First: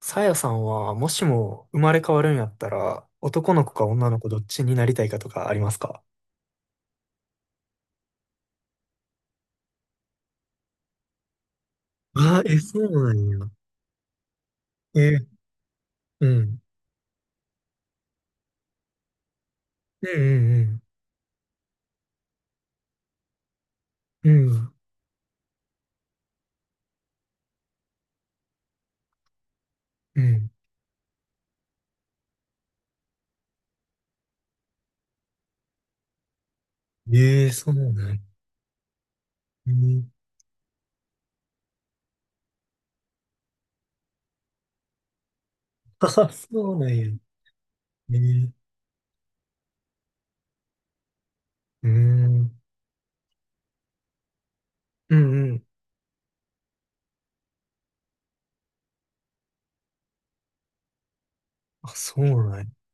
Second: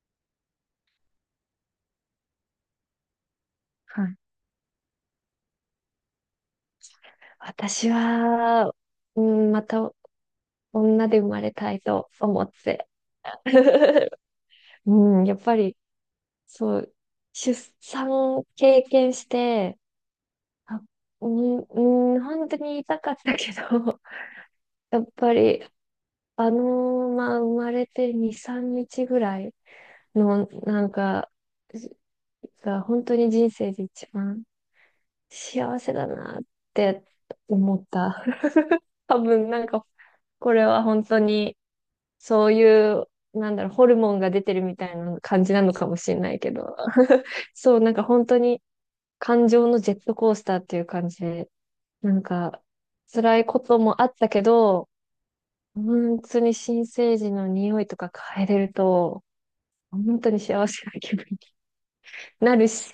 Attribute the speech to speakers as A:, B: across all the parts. A: さやさんは、もしも生まれ変わるんやったら、男の子か
B: は
A: 女
B: い。
A: の子どっちになりたいかとかありますか？
B: 私は、うん、また女で生まれたいと思
A: あ
B: っ
A: え、そ
B: て。
A: うなんや。え、
B: うん、やっぱり、
A: うん。
B: そう、出産を経験して、
A: うん
B: あ、うん、うん、本当に痛かったけど、
A: うんうん。
B: やっぱり、あのまあ、生まれて2、3日ぐらい
A: うん。う
B: の、
A: ん。
B: なんか、が本当に人生で一番幸せだなって
A: えーそう
B: 思
A: な
B: っ
A: ん
B: た。
A: や。
B: 多分、なん
A: う
B: か、
A: ん。
B: これは本当に、そういう、なんだろう、ホルモンが出てるみたいな感じなのかも
A: あ、
B: しれないけ
A: そ
B: ど、
A: うなんや。
B: そう、なんか
A: え
B: 本当
A: ー
B: に感情のジェットコースターっていう感じで、
A: う
B: なん
A: ん
B: か辛いこともあったけど、
A: うんうん。
B: 本当に新生児の匂いとか嗅いでると、本当に幸せな気分に
A: あ、そうな
B: な
A: んや。
B: るし、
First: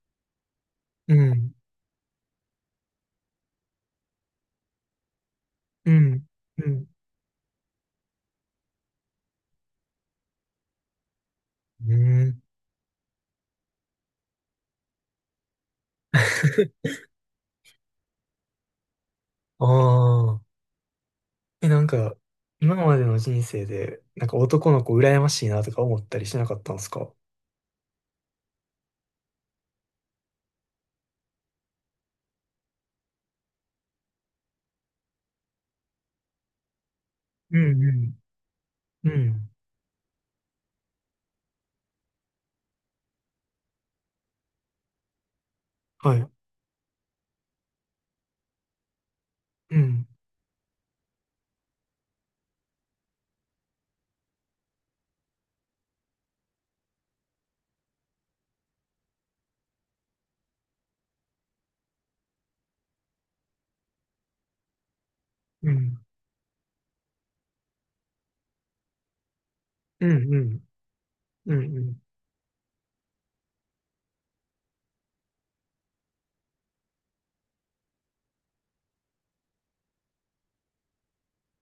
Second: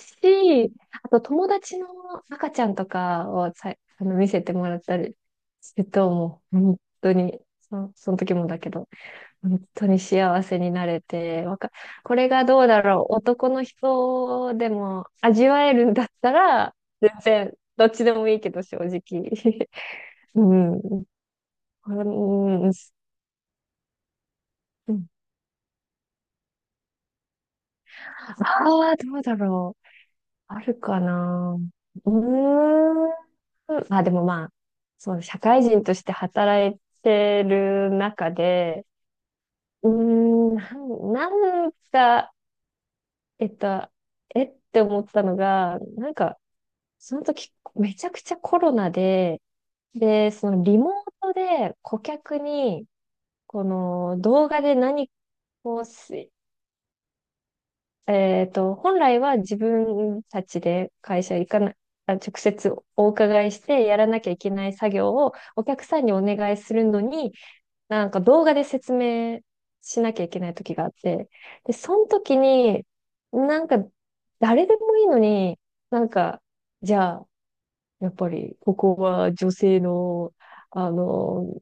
B: あ
A: う
B: と友
A: ん。
B: 達の赤ちゃんとかをさ見せてもらったりする
A: う
B: と、
A: ん。
B: もう
A: う
B: 本
A: ん。
B: 当にその時もだけど、本当に幸せになれて、
A: う
B: これ
A: ん。
B: がどうだろう、男の人でも味わえるんだったら、全然、どっちでもいいけど、正直。
A: あ
B: う
A: あ。
B: ん。
A: え、なんか、
B: うん。
A: 今までの人生で、なんか男の子羨ましいなとか思ったりしなかったんですか？
B: ああ、どうだろう。あるかな。うーん。あ、でもまあ、そうね、社会人として働いて
A: うん
B: る
A: うん。
B: 中で、
A: うん。
B: うーん、なんか、えっと、えって思ったのが、な
A: は
B: ん
A: い。
B: か、その時、めちゃくちゃコロナで、
A: うん。
B: で、そのリモートで顧客に、この動画で何かをすえっと、本来は自分たちで会社行かな、直接お伺いしてやらなきゃいけない作業をお
A: う
B: 客
A: ん。
B: さんにお願いするのに、なんか動画で説明し
A: う
B: なきゃい
A: ん。
B: け
A: う
B: ない
A: ん。
B: 時があって、
A: う
B: で、
A: ん。う
B: そ
A: ん
B: の時に、なんか誰でもいいのに、なんか、じゃあ、やっぱり、ここは女性の、あの、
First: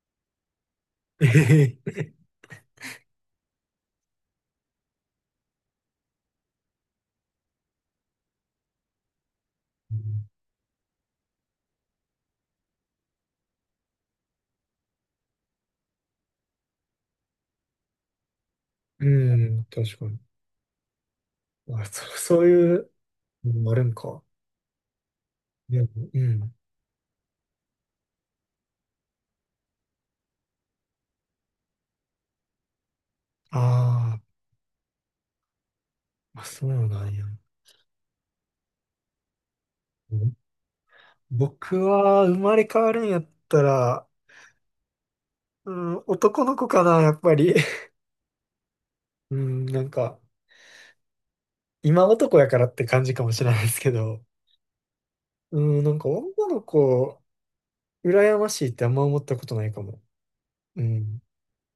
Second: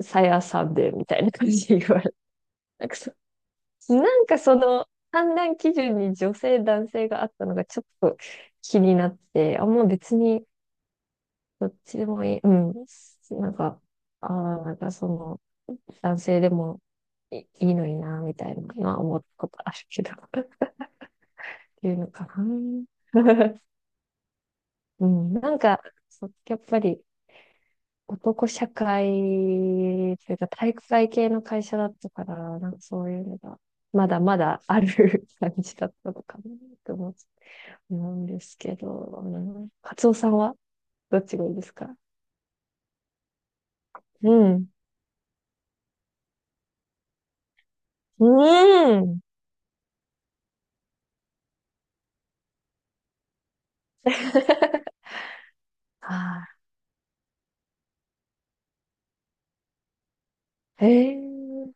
B: さやさんで、みたい
A: え
B: な感じ
A: へ
B: で言わ
A: へ
B: れなんかそ、なんかその、判断基準に女性、男性があったのがちょっと気になって、あ、もう別に、どっちでもいい。うん。なんか、ああ、なんかその、男性でもいいのにな、みたいなのは
A: う
B: 思ったこと
A: ん。
B: ある
A: 確
B: け
A: か
B: ど、
A: に。
B: っ
A: あ、
B: ていうのか
A: そうい
B: な。
A: うの もあるんか。
B: うん。なん
A: で
B: か、
A: も、う
B: そう
A: ん。
B: やっぱり、男社会というか体育会系の会社だったから、なんかそういうの
A: あ
B: が、まだ
A: ー、
B: まだある 感じだったのか
A: ま
B: な
A: あ、そう
B: と
A: な
B: 思
A: んや。
B: うんですけど、うん、カツオさん
A: う
B: はどっちがいいです
A: 僕
B: か？
A: は生まれ変わるんやったら、
B: うん。
A: うん、男の子かな、やっぱり。
B: うん。
A: うん、なんか、今男やからって感じかもしれないですけど、うん、なんか
B: あ
A: 女の子、羨ましいってあんま思ったことないかも。う
B: あ、
A: ん、
B: ええ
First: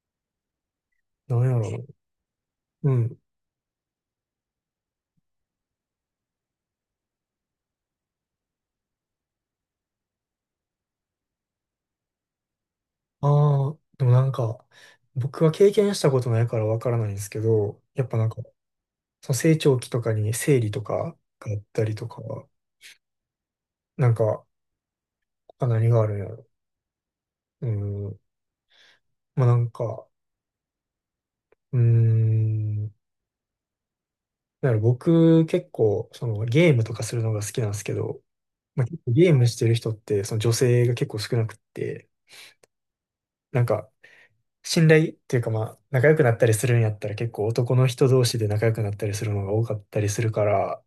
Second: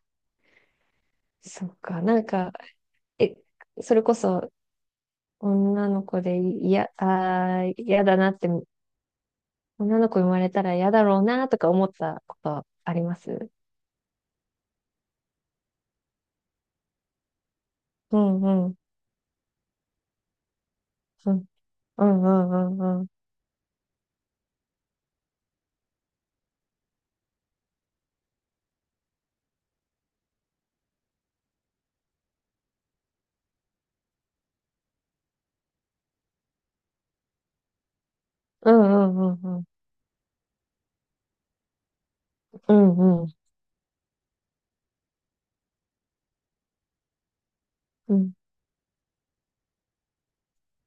A: なんや
B: そっ
A: ろ
B: か。なんか、
A: う。
B: え、それこそ女の子でいやあー、嫌だなって、女の子生まれたら嫌だろうなとか思ったことあります？
A: ああ、でもなんか、僕は経験したことないからわからないんですけど、やっぱ
B: う
A: なんか、
B: んう
A: その成長期とかに生理とか
B: ん。
A: があったり
B: う
A: とか、
B: んうんうんうん。
A: なんか、他何があるんやろ。うん、まあなんか、うーん、だから僕結構、そのゲームとかするのが好きなんですけど、
B: うん
A: まあ、結構
B: う
A: ゲー
B: ん
A: ム
B: う
A: し
B: んうん。
A: てる人って、その女性が結構少なくって、
B: うんうん
A: なんか、信頼っていうかまあ、仲良くなったりするんやったら結構男の人
B: う
A: 同
B: ん。
A: 士で仲良くなったりするのが多かったりするから、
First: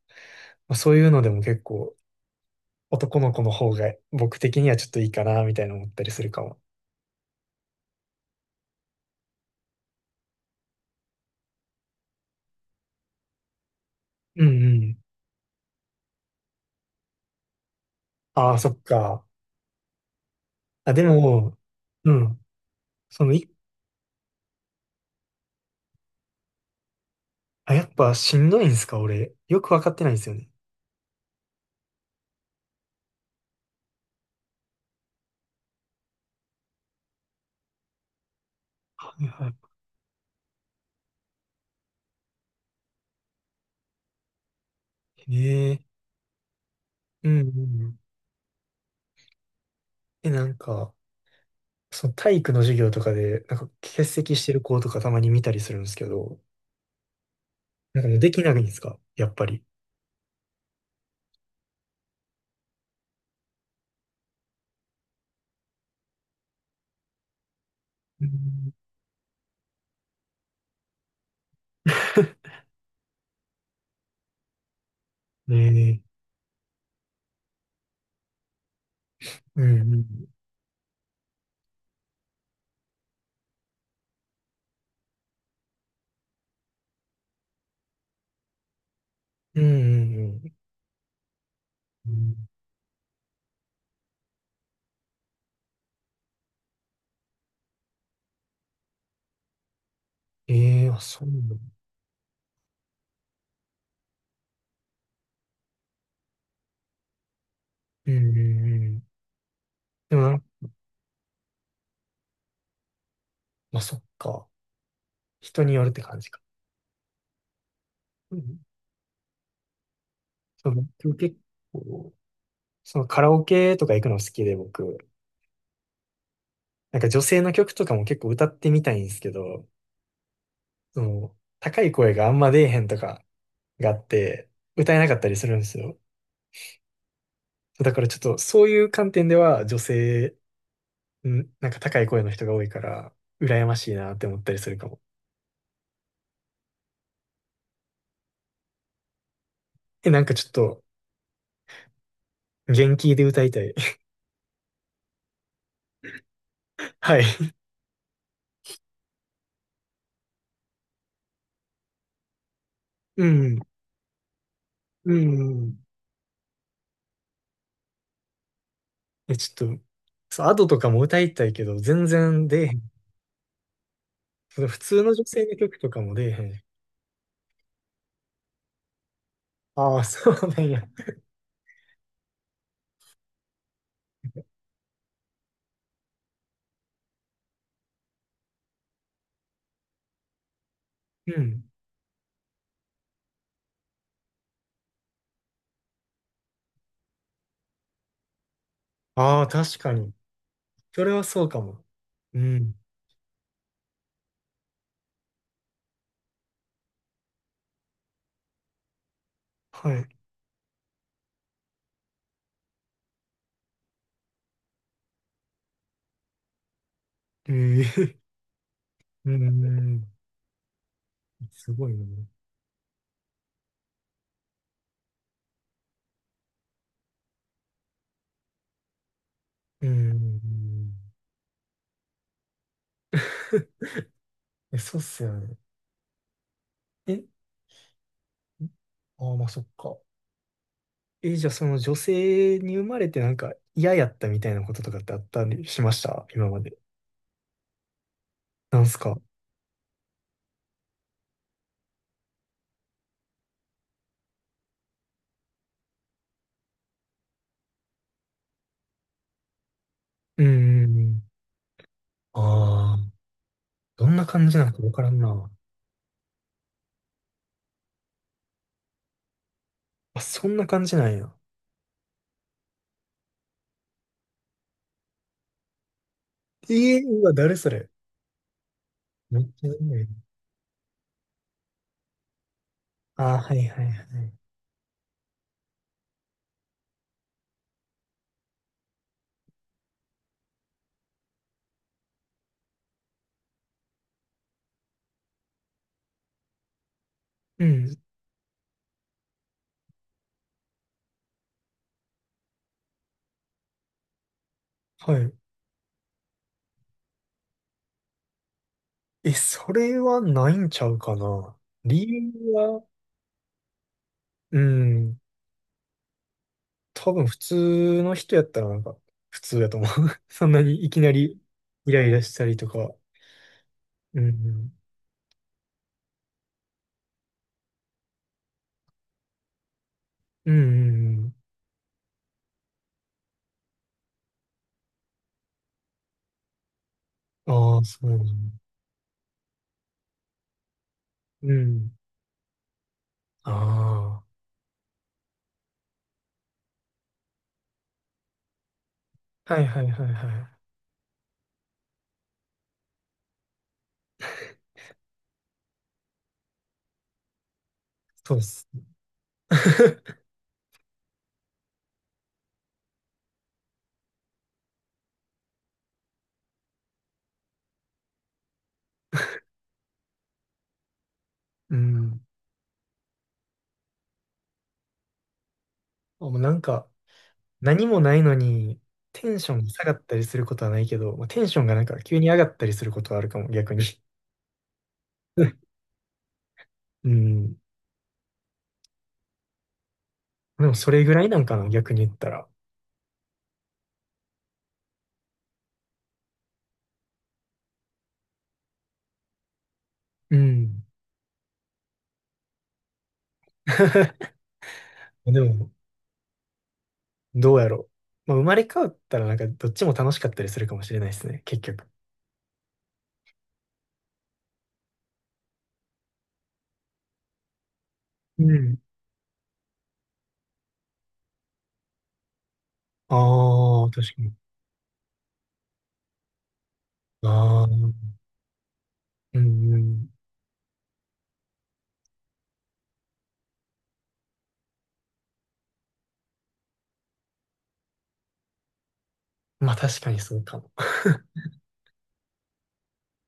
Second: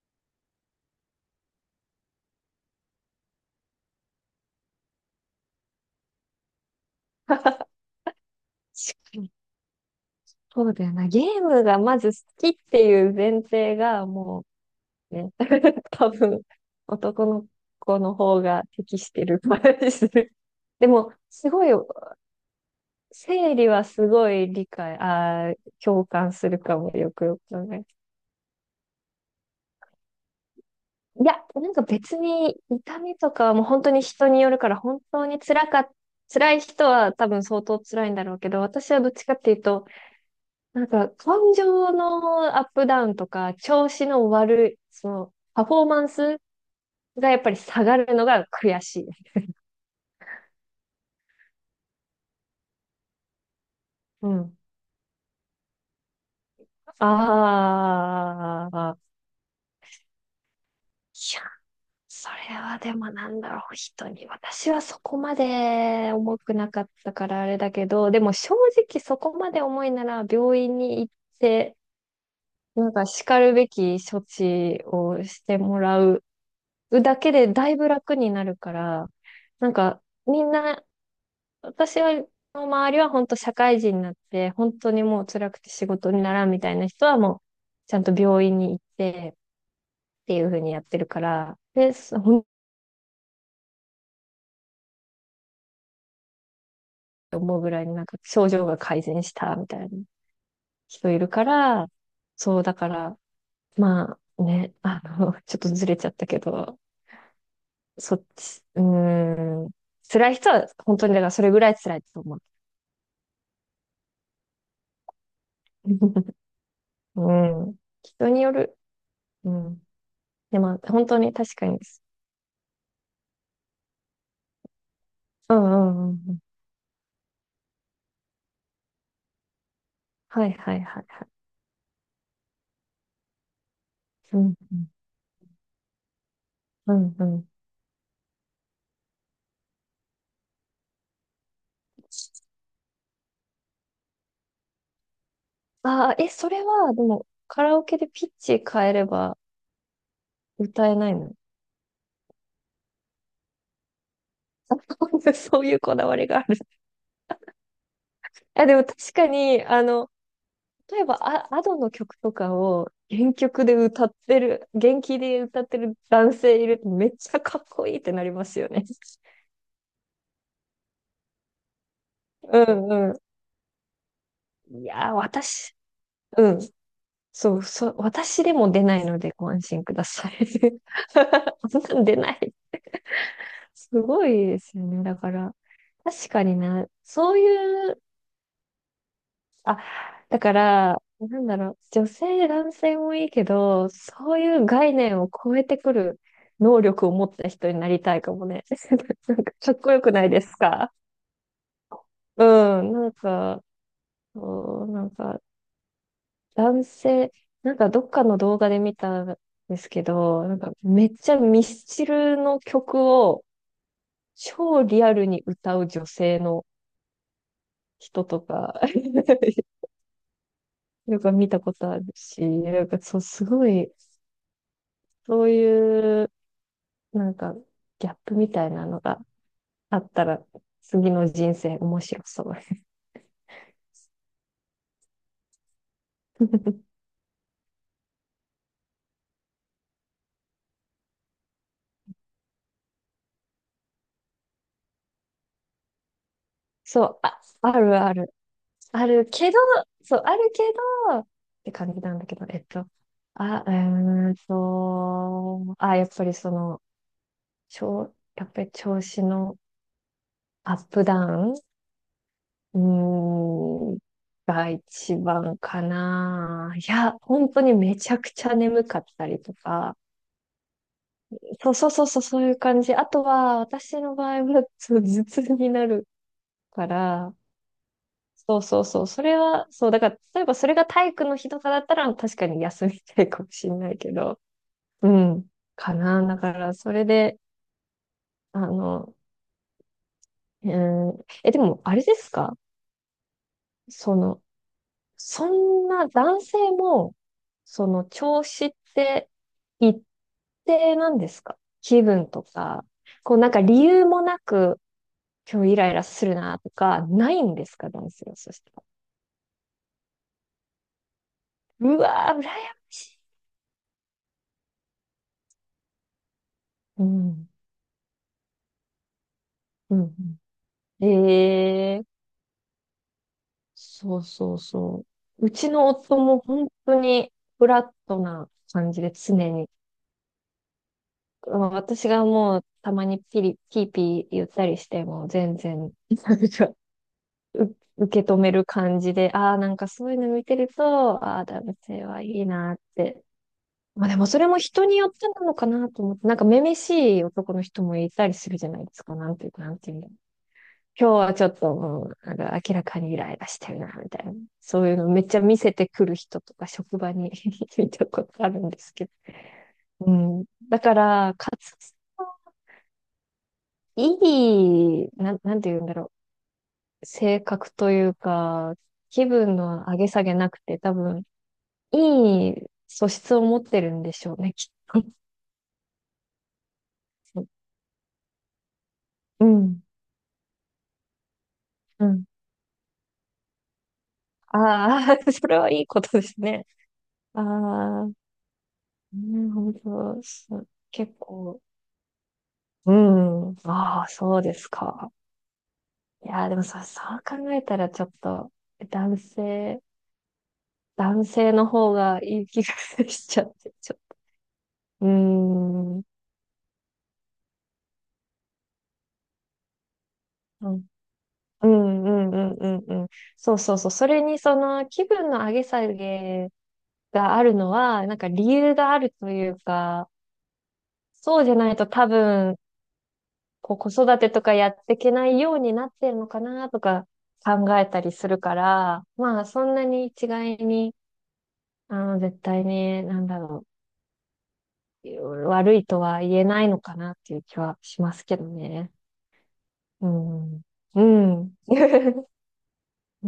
A: まあ、そういうのでも結構男の子の方が僕的にはちょっといいかなみたいな思ったりするかも。
B: 確かに。そうだよな。ゲームがまず好きっていう前提が
A: う
B: も
A: んうん。
B: うね、多分男の子の方
A: ああ、
B: が
A: そっ
B: 適し
A: か。
B: てる感じする。で
A: あ、で
B: も、す
A: も、
B: ごい、
A: うん。そのい、
B: 生理はすごい理解、共感するかも、よくよく
A: あ、
B: 考
A: や
B: え
A: っ
B: て。
A: ぱしんどいんすか俺。よくわかってないんですよね。
B: いや、なんか別に痛みとかはもう本当に人によるから、本当に辛かっ辛い人は多分相当辛いんだろうけど、私はどっ
A: は
B: ち
A: い
B: かって
A: は
B: いうと、なんか、感情のアップダウンとか、調子の悪い、
A: い。
B: パ
A: ね
B: フ
A: え。
B: ォーマンス
A: う
B: がや
A: ん
B: っ
A: うん
B: ぱり下
A: う
B: が
A: ん。
B: るのが悔しいです。
A: え、なんか、その体育の授業とかで、なんか欠
B: う
A: 席して
B: ん。
A: る子とかたまに見たりするんですけど、なんかもうできないん
B: あ
A: です
B: あ、
A: かやっぱり？
B: いや、それはでもなんだろう、人に。私はそこまで重くなかったからあれだけど、で
A: う
B: も正
A: ん
B: 直そこまで重いなら病院に行って、なんか叱るべき処置をし
A: ね
B: ても
A: え。
B: らうだけでだいぶ楽になるから、
A: う
B: なん
A: んう
B: か
A: ん。
B: みんな私は、の周りは本当社会人になって、本当にもう辛くて仕事にならんみたいな人はもう、ちゃんと病院に行って
A: うん
B: っ
A: う
B: ていう
A: ん
B: 風にやってるから、で、
A: う
B: そほ
A: ん。
B: んと思うぐらいになんか症状が改善したみたいな
A: ええー、あ、
B: 人い
A: そ
B: る
A: うな
B: か
A: の。
B: ら、そうだから、まあね、ちょっとずれちゃったけど、
A: うん
B: そっ
A: うん
B: ち、う
A: うん。
B: ーん、
A: でも
B: 辛い
A: な、
B: 人は本当にだからそれぐらい辛いと思う。
A: まあそっか。人によるって感じ か。
B: うん、人
A: う
B: によ
A: ん。
B: る。うん。で
A: そ
B: も
A: の、
B: 本
A: でも
B: 当に
A: 結
B: 確かにです。
A: 構、そのカラオケとか行くの好きで僕、
B: うんうんうんうん。
A: なんか女性の曲とかも結構歌ってみたいんですけど、
B: はいはいは
A: そ
B: いはい。
A: の、高い声があんま出えへんとかがあっ
B: う
A: て、
B: ん、
A: 歌えなかったりするんですよ。
B: うん、うんうん。
A: だからちょっとそういう観点では女性、なんか高い声の人が多いから、羨ましいなって思ったりするかも。
B: ああ、え、それは、でも、カラオケでピッチ変えれば
A: え、なんかちょっと、
B: 歌えないの？
A: 元気で歌いたい。
B: あ そういうこだわりがある。
A: はい。
B: あ、でも確かに、例えば、あ、アドの曲とかを
A: う
B: 原
A: ん。
B: 曲で歌ってる、原
A: う
B: 気で歌っ
A: ん。
B: てる男性いるとめっちゃかっこいいってなりますよね。
A: え、ちょっと、そう、アドとかも歌いたいけど、全然
B: う
A: 出えへん。
B: んう
A: その
B: ん。
A: 普
B: い
A: 通
B: や
A: の
B: ー、
A: 女性の曲
B: 私、
A: とかも出えへ
B: うん。
A: ん。
B: そう、そう、私でも出ないのでご安心く
A: ああ、
B: ださ
A: そ
B: い。
A: うなんや。
B: そんなん出ない。すごいですよね。だから、確かにな、そういう、あ、だから、
A: う
B: なんだ
A: ん。
B: ろう、女性、男性もいいけど、そういう概念を超えてくる能力を持った人になりたいかもね。な
A: あ
B: ん
A: あ、
B: か、か
A: 確
B: っこ
A: か
B: よく
A: に。
B: ないですか？
A: それはそうかも。う
B: う
A: ん。
B: ん、なんか、そう、なんか、男性、なんかどっかの動画で見たんです
A: は
B: け
A: い。
B: ど、なんかめっちゃミスチルの曲を超リアルに歌う女性の
A: ええ、
B: 人とか
A: う ん。
B: よく見た
A: す
B: こ
A: ご
B: と
A: い
B: あ
A: な。
B: るし、なんかそう、すごい、そういう、なんか、ギャップみたいなのが
A: う
B: あった
A: ん。
B: ら、次の人生面白そう。
A: え、そうっすよね。え、ああ、まあ、そっか。え、じゃあその女性に生まれてなんか嫌やったみたいなこととかってあったりしました今まで？
B: そう、あ、あるある。
A: なんす
B: あ
A: か？
B: るけど、そう、あるけど、って感じなんだけど、あ、あ、やっぱりその、やっぱり調子の
A: うん
B: アッ
A: うんう
B: プダ
A: ん。
B: ウンう
A: ああ、
B: ーん、
A: どんな感じな
B: が
A: のかわから
B: 一
A: んな。
B: 番かな。いや、本当にめちゃくちゃ眠かったりとか。
A: あ、そんな感じなんや。
B: そうそうそうそう、そういう感じ。あとは、私の場合は、そう頭痛になるか
A: ええ、うわ、
B: ら、
A: 誰それ、
B: そうそうそう、それ
A: めっち
B: は、
A: ゃいい
B: そう、だ
A: ね。
B: から、例えばそれが体育の日とかだったら、確かに休みたい
A: ああ、
B: かも
A: はい
B: しれ
A: はいは
B: ないけ
A: い。
B: ど、うん、かな。だから、それで、あの、うん、え、でも、あれですかその、そんな男性も、
A: う
B: そ
A: ん、
B: の調子って一定なんですか？気分とか、こうなんか理由もなく
A: はい。
B: 今日イライラするなとか、ないんですか男性はそした
A: え、それはないんちゃうかな。
B: ら。う
A: 理
B: わ
A: 由
B: ー、羨ましい、
A: は、うん、
B: う
A: 多分普
B: ん、
A: 通の人やったらなんか普通やと思う。
B: うん、
A: そんなにいき
B: うん。
A: なりイ
B: え
A: ラ
B: え
A: イラしたりとか。
B: そ
A: う
B: う
A: んう
B: そう
A: ん。
B: そう。うちの夫も本当にフラットな感じで常に。
A: うんうんうん。
B: まあ私がもうたまにピーピー言ったりしても全然、なんか
A: ああ、そ
B: う
A: うな
B: 受
A: ん
B: け
A: だ。
B: 止める感じで、ああ、なんかそういうの見てると、ああ、
A: う
B: 男
A: ん。
B: 性はいいなって。まあで
A: あ
B: もそれも人によってなのかなと思って、なんかめめしい男の人もいたりするじゃないですか、なんていう
A: あ、は
B: か、
A: い
B: なん
A: はい
B: ていうん
A: は
B: だろ
A: い
B: う。
A: はい。
B: 今日はちょっともう、なんか明らかにイライラしてるな、みたいな。そういうのめっちゃ見せてくる人とか職場に 見たこと
A: そうっ
B: ある
A: す。
B: んですけど。う ん。だから、かつ、いい、なん、なんていうんだろう。性格というか、気分の上げ下げなくて、多分、
A: うん。
B: いい素質を持ってるんでしょうね、きっと。
A: あ、もうなんか、何もないのに、テン
B: う
A: ションが下
B: ん、
A: がったりすることはないけど、まあ、テンションがなんか
B: う
A: 急
B: ん。
A: に上がったりすることはあるかも、逆に。
B: ああ、それはい いことですね。
A: う
B: あ
A: ん。
B: あ、なるほど。そ
A: で
B: う
A: もそれぐ
B: 結
A: らいなんか
B: 構、
A: な、逆に言ったら。
B: うん。ああ、そうですか。いやー、でもさ、そう考えたらちょっと、男性、
A: うん。
B: 男性の方がいい気がしちゃって、ちょっと。うー
A: でも、
B: ん。うん
A: どうやろう。まあ、生まれ変わったらなんかどっちも楽しかったりするかもしれないですね、結
B: う
A: 局。
B: んうんうんうんうん。そうそうそう。それにその気分の上げ下げがあるのは、なんか
A: う
B: 理由
A: ん。
B: があるというか、そうじゃないと多分、こう
A: あ。あ、
B: 子
A: 確
B: 育
A: か
B: て
A: に。
B: とかやっていけないようになってるのかなとか
A: ああ、
B: 考え
A: う
B: たりするから、
A: ん
B: まあそん
A: う
B: なに
A: ん。
B: 一概に、絶対に、なんだろう、悪いとは言えないのかなっていう気はしますけどね。
A: まあ確
B: う
A: かにそうか
B: ん。
A: も。
B: うん。